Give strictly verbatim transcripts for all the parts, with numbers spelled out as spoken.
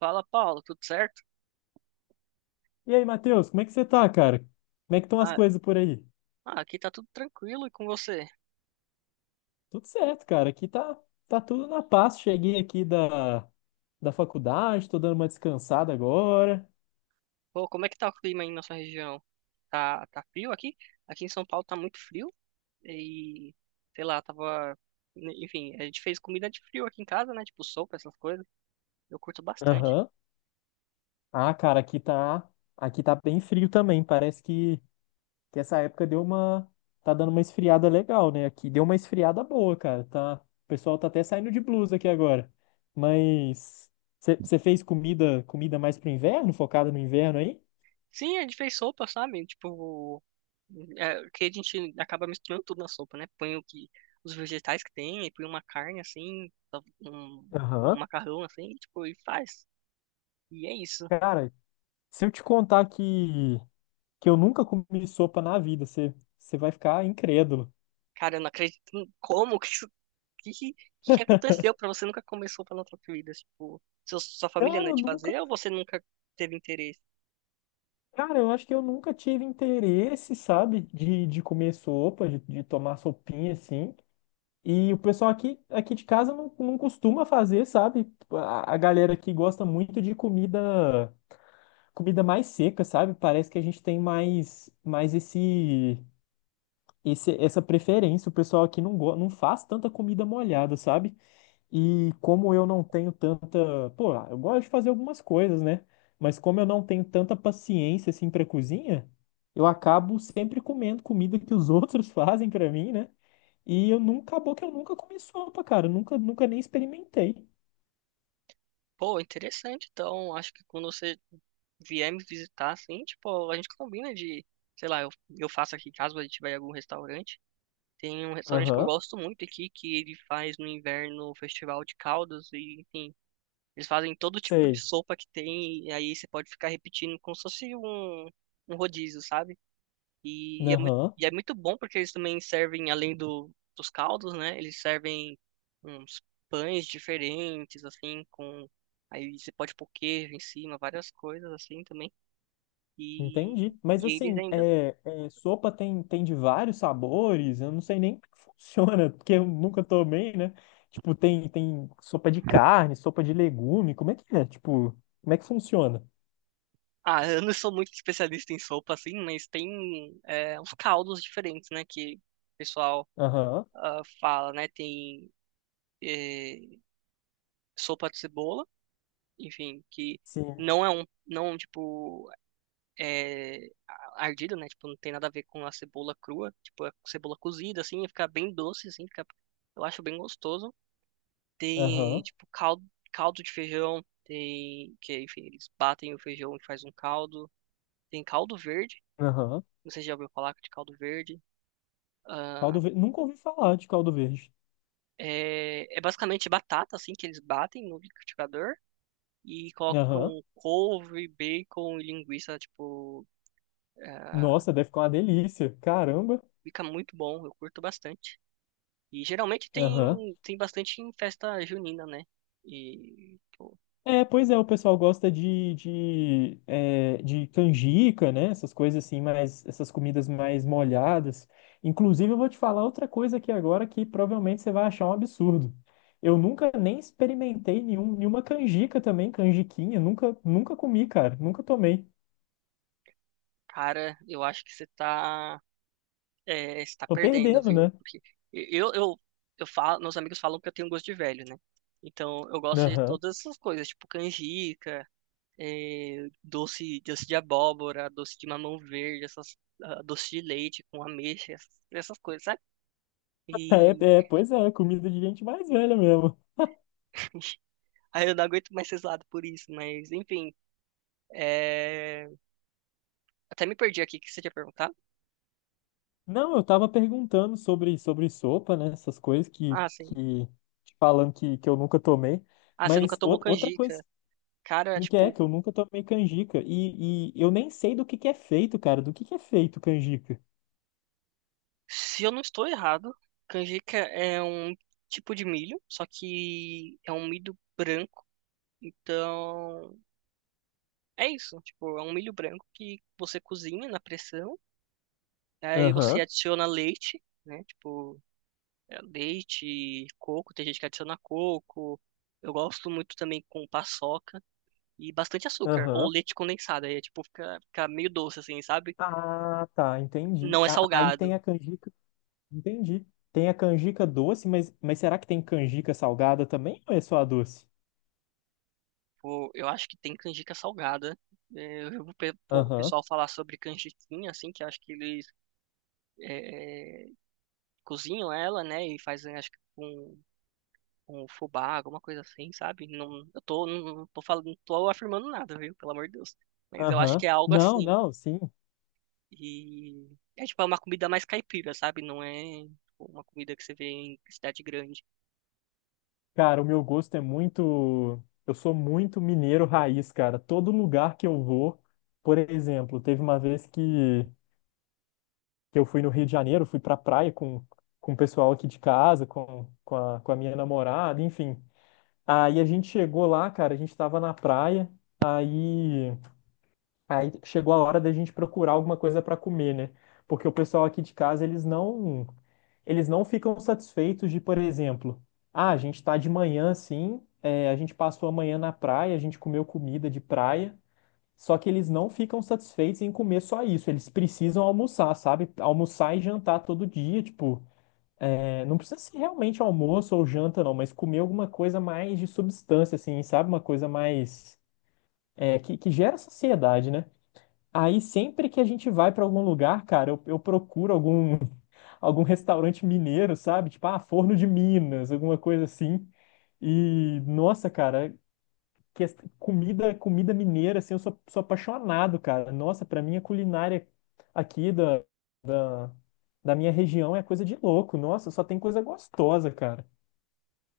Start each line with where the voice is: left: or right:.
right: Fala, Paulo, tudo certo?
left: E aí, Matheus, como é que você tá, cara? Como é que estão as
right: Ah,
left: coisas por aí?
right: ah, aqui tá tudo tranquilo e com você?
left: Tudo certo, cara. Aqui tá, tá tudo na paz. Cheguei aqui da, da faculdade, tô dando uma descansada agora.
right: Pô, como é que tá o clima aí na sua região? Tá, tá frio aqui? Aqui em São Paulo tá muito frio e, sei lá, tava... né, enfim, a gente fez comida de frio aqui em casa, né? Tipo sopa, essas coisas. Eu curto bastante.
left: Aham. Ah, cara, aqui tá, aqui tá bem frio também. Parece que, que essa época deu uma, tá dando uma esfriada legal, né? Aqui deu uma esfriada boa, cara. Tá, o pessoal tá até saindo de blusa aqui agora. Mas você fez comida, comida mais pro inverno, focada no inverno aí?
right: Sim, a gente fez sopa, sabe? Tipo, é, que a gente acaba misturando tudo na sopa, né? Põe o que, os vegetais que tem, e põe uma carne assim, um, um
left: Aham.
right: macarrão assim, tipo, e faz. E é isso.
left: Cara, se eu te contar que, que eu nunca comi sopa na vida, você, você vai ficar incrédulo.
right: Cara, eu não acredito. em- Como? que isso- que, que, que que aconteceu pra você nunca começou plantar comidas? Tipo, seu, sua família
left: Cara,
right: não é
left: eu
right: de
left: nunca.
right: fazer ou você nunca teve interesse?
left: Cara, eu acho que eu nunca tive interesse, sabe, de, de comer sopa, de, de tomar sopinha assim. E o pessoal aqui, aqui de casa não, não costuma fazer, sabe? A, a galera aqui gosta muito de comida, comida mais seca, sabe? Parece que a gente tem mais, mais esse, esse, essa preferência. O pessoal aqui não, go- não faz tanta comida molhada, sabe? E como eu não tenho tanta. Pô, eu gosto de fazer algumas coisas, né? Mas como eu não tenho tanta paciência assim pra cozinha, eu acabo sempre comendo comida que os outros fazem pra mim, né? E eu nunca, acabou que eu nunca comi sopa, cara. Eu nunca, nunca nem experimentei.
right: Pô, interessante. Então, acho que quando você vier me visitar, assim, tipo, a gente combina de, sei lá, eu, eu faço aqui caso a gente tiver algum restaurante. Tem um restaurante que eu
left: Aham,
right: gosto muito aqui, que ele faz no inverno o festival de caldos e, enfim, eles fazem todo tipo de
left: sei.
right: sopa que tem e aí você pode ficar repetindo como se fosse um, um rodízio, sabe? E é muito,
left: Aham.
right: e é muito bom porque eles também servem, além do, dos caldos, né? Eles servem uns pães diferentes, assim, com. Aí você pode pôr queijo em cima, várias coisas assim também. E,
left: Entendi. Mas
right: e eles
left: assim,
right: ainda.
left: é, é, sopa tem, tem de vários sabores, eu não sei nem como que funciona, porque eu nunca tomei, né? Tipo, tem, tem sopa de carne, sopa de legume, como é que é? Tipo, como é que funciona?
right: Ah, eu não sou muito especialista em sopa, assim, mas tem é, uns caldos diferentes, né? Que o pessoal
left: Aham,
right: ah, fala, né? Tem eh, sopa de cebola, enfim, que
left: sim.
right: não é um. Não, tipo. É, ardido, né? Tipo, não tem nada a ver com a cebola crua. Tipo, a cebola cozida, assim, fica bem doce, assim, fica, eu acho bem gostoso. Tem,
left: Aham,
right: tipo, caldo, caldo de feijão, tem, que, enfim, eles batem o feijão e faz um caldo. Tem caldo verde,
left: aham.
right: não sei se já ouviu falar de caldo verde.
left: Caldo
right: Ah,
left: verde. Nunca ouvi falar de caldo verde.
right: é, é basicamente batata, assim, que eles batem no liquidificador. E
left: Aham.
right: colocam couve, bacon e linguiça, tipo, ah,
left: Nossa, deve ficar uma delícia. Caramba.
right: fica muito bom, eu curto bastante. E geralmente
left: Aham.
right: tem, tem bastante em festa junina, né? E, pô,
left: É, pois é, o pessoal gosta de, de, é, de canjica, né? Essas coisas assim, mais, essas comidas mais molhadas. Inclusive, eu vou te falar outra coisa aqui agora que provavelmente você vai achar um absurdo. Eu nunca nem experimentei nenhum, nenhuma canjica também, canjiquinha. Nunca, nunca comi, cara. Nunca tomei.
right: cara, eu acho que você tá, é, você tá
left: Tô
right: perdendo,
left: perdendo,
right: viu?
left: né?
right: Porque eu, eu, eu falo, meus amigos falam que eu tenho gosto de velho, né? Então eu gosto de
left: Aham.
right: todas essas coisas, tipo canjica, é, doce, doce de abóbora, doce de mamão verde, essas, ah, doce de leite com ameixa, essas, essas coisas, sabe? E
left: É, é, pois é, comida de gente mais velha mesmo.
right: aí eu não aguento mais ser zoado por isso, mas enfim, é, até me perdi aqui, o que você tinha perguntado?
left: Não, eu tava perguntando sobre, sobre sopa, né? Essas coisas que,
right: Ah, sim.
left: que te falando que, que eu nunca tomei.
right: Ah, você nunca
left: Mas
right: tomou
left: ou- outra coisa
right: canjica. Cara, é,
left: que é
right: tipo,
left: que eu nunca tomei canjica. E, e eu nem sei do que que é feito, cara. Do que que é feito canjica?
right: se eu não estou errado, canjica é um tipo de milho, só que é um milho branco. Então, é isso. Tipo, é um milho branco que você cozinha na pressão, aí você
left: Aham,
right: adiciona leite, né? Tipo, é, leite, coco, tem gente que adiciona coco. Eu gosto muito também com paçoca e bastante açúcar, ou
left: aham.
right: leite condensado, aí é tipo, fica, fica meio doce, assim, sabe?
left: Ah, tá, entendi.
right: Não é
left: A- Aí tem
right: salgado.
left: a canjica, entendi. Tem a canjica doce, mas, mas será que tem canjica salgada também ou é só a doce?
right: Pô, eu acho que tem canjica salgada. É, eu vi o pe- po- o
left: Aham,
right: pessoal falar sobre canjiquinha, assim, que eu acho que eles é, é, cozinham ela, né, e fazem, acho que com, com fubá, alguma coisa assim, sabe? Não, eu tô, não, não tô falando, não tô afirmando nada, viu? Pelo amor de Deus. Mas eu acho que
left: aham.
right: é algo
left: Não,
right: assim.
left: não, sim.
right: E é tipo é uma comida mais caipira, sabe? Não é tipo, uma comida que você vê em cidade grande.
left: Cara, o meu gosto é muito. Eu sou muito mineiro raiz, cara. Todo lugar que eu vou, por exemplo, teve uma vez que, que eu fui no Rio de Janeiro, fui pra praia com, com o pessoal aqui de casa, com, com a, com a minha namorada, enfim. Aí a gente chegou lá, cara, a gente tava na praia, aí, aí chegou a hora da gente procurar alguma coisa pra comer, né? Porque o pessoal aqui de casa, eles não eles não ficam satisfeitos de, por exemplo, ah, a gente está de manhã sim, é, a gente passou a manhã na praia, a gente comeu comida de praia, só que eles não ficam satisfeitos em comer só isso, eles precisam almoçar, sabe? Almoçar e jantar todo dia, tipo, é, não precisa ser realmente almoço ou janta, não, mas comer alguma coisa mais de substância, assim, sabe? Uma coisa mais. É, que, que gera saciedade, né? Aí sempre que a gente vai para algum lugar, cara, eu, eu procuro algum algum restaurante mineiro, sabe? Tipo, ah, Forno de Minas, alguma coisa assim. E, nossa, cara, que es- comida, comida mineira, assim, eu sou, sou apaixonado, cara. Nossa, pra mim a culinária aqui da, da minha região é coisa de louco. Nossa, só tem coisa gostosa, cara.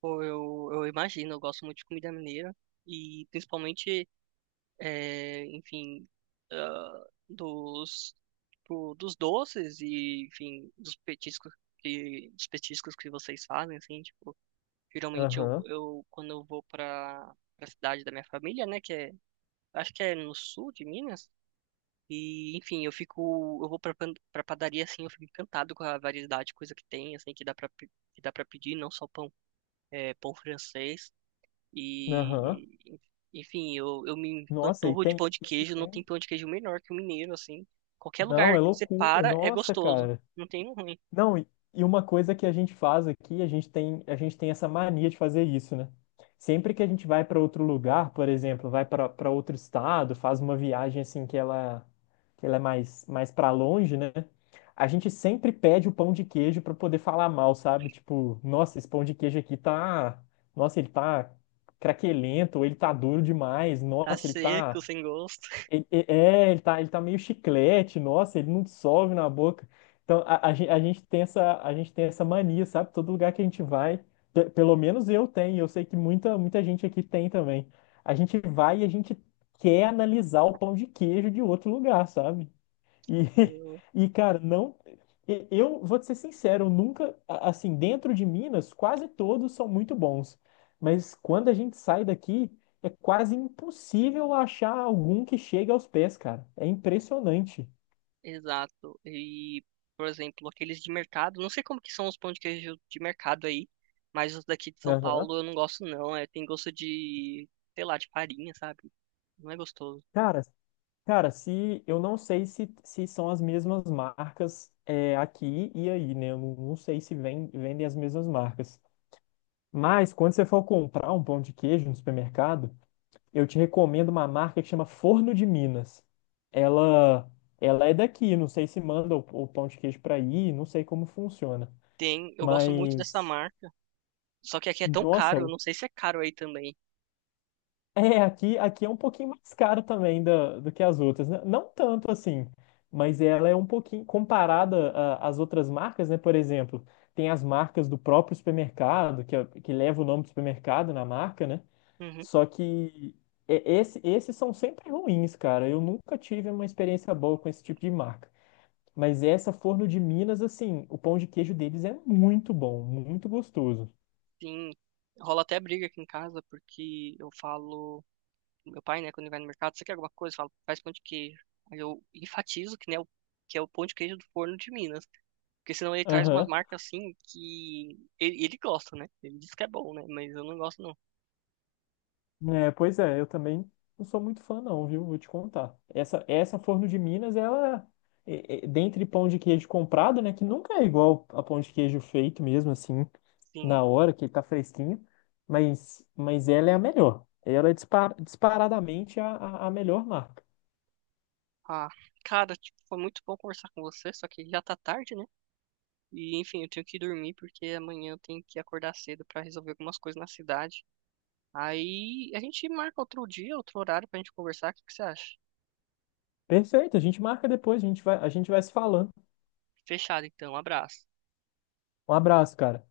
right: Pô, eu, eu imagino, eu gosto muito de comida mineira. E principalmente é, enfim, ah, dos, tipo, dos doces e, enfim, dos petiscos que, dos petiscos que vocês fazem, assim, tipo, geralmente eu,
left: Aham,
right: eu quando eu vou para a cidade da minha família, né, que é, acho que é no sul de Minas, e, enfim, eu fico, eu vou para para padaria, assim, eu fico encantado com a variedade de coisa que tem, assim, que dá para que dá para pedir, não só pão, é, pão francês,
left: aham.
right: e, enfim, eu, eu me
left: Nossa, e
right: empanturro de
left: tem,
right: pão de
left: e se
right: queijo. Não tem
left: tem?
right: pão de queijo melhor que o mineiro, assim. Qualquer
left: Não,
right: lugar
left: é
right: que você
left: loucura.
right: para é
left: Nossa,
right: gostoso.
left: cara.
right: Não tem um ruim.
left: Não, e e uma coisa que a gente faz aqui, a gente tem, a gente tem essa mania de fazer isso, né? Sempre que a gente vai para outro lugar, por exemplo, vai para para outro estado, faz uma viagem assim que ela, que ela é mais, mais para longe, né? A gente sempre pede o pão de queijo para poder falar mal, sabe? Tipo, nossa, esse pão de queijo aqui tá, nossa, ele tá craquelento, ou ele tá duro demais,
right: Tá
left: nossa, ele
right: seco,
left: tá
right: sem gosto.
left: ele, e- é, ele tá, ele tá meio chiclete, nossa, ele não dissolve na boca. Então, a, a, gen- a gente tem essa, a gente tem essa mania, sabe? Todo lugar que a gente vai, pe- pelo menos eu tenho, eu sei que muita, muita gente aqui tem também. A gente vai e a gente quer analisar o pão de queijo de outro lugar, sabe? E,
right: Eu-
left: e cara, não. e- Eu vou te ser sincero, eu nunca. a- Assim, dentro de Minas, quase todos são muito bons. Mas quando a gente sai daqui, é quase impossível achar algum que chegue aos pés, cara. É impressionante.
right: Exato. E, por exemplo, aqueles de mercado. Não sei como que são os pão de queijo de mercado aí. Mas os daqui de São
left: Aham.
right: Paulo eu não gosto, não. É, tem gosto de, sei lá, de farinha, sabe? Não é gostoso.
left: Cara, cara, se eu não sei se, se são as mesmas marcas é, aqui e aí, né? Eu não não sei se vem- vendem as mesmas marcas. Mas quando você for comprar um pão de queijo no supermercado, eu te recomendo uma marca que chama Forno de Minas. Ela, ela é daqui, não sei se manda o, o pão de queijo para aí, não sei como funciona.
right: Tem, eu gosto muito dessa
left: Mas,
right: marca. Só que aqui é tão
left: nossa,
right: caro. Eu
left: o-
right: não sei se é caro aí também.
left: é, aqui, aqui é um pouquinho mais caro também da, do que as outras, né? Não tanto assim, mas ela é um pouquinho, comparada a- às outras marcas, né? Por exemplo, tem as marcas do próprio supermercado, que, é- que leva o nome do supermercado na marca, né?
right: Uhum.
left: Só que é- esse, esses são sempre ruins, cara. Eu nunca tive uma experiência boa com esse tipo de marca. Mas essa Forno de Minas, assim, o pão de queijo deles é muito bom, muito gostoso.
right: Sim, rola até briga aqui em casa, porque eu falo, meu pai, né, quando ele vai no mercado, você quer alguma coisa? Eu falo, faz pão de queijo. Aí eu enfatizo que, né, o- que é o pão de queijo do Forno de Minas, porque senão ele traz umas
left: Aham.
right: marcas assim que ele, ele gosta, né? Ele diz que é bom, né? Mas eu não gosto, não.
left: É, pois é, eu também não sou muito fã não, viu? Vou te contar. Essa, essa Forno de Minas, ela, é, é, é dentre pão de queijo comprado, né, que nunca é igual a pão de queijo feito mesmo, assim,
right: Sim.
left: na hora, que ele tá fresquinho, mas, mas ela é a melhor. Ela é dispar, disparadamente a, a, a melhor marca.
right: Ah, cara, tipo, foi muito bom conversar com você, só que já tá tarde, né? E enfim, eu tenho que dormir porque amanhã eu tenho que acordar cedo pra resolver algumas coisas na cidade. Aí a gente marca outro dia, outro horário pra gente conversar. O que que você acha?
left: Perfeito, a gente marca depois, a gente vai, a gente vai se falando.
right: Fechado, então. Um abraço.
left: Um abraço, cara.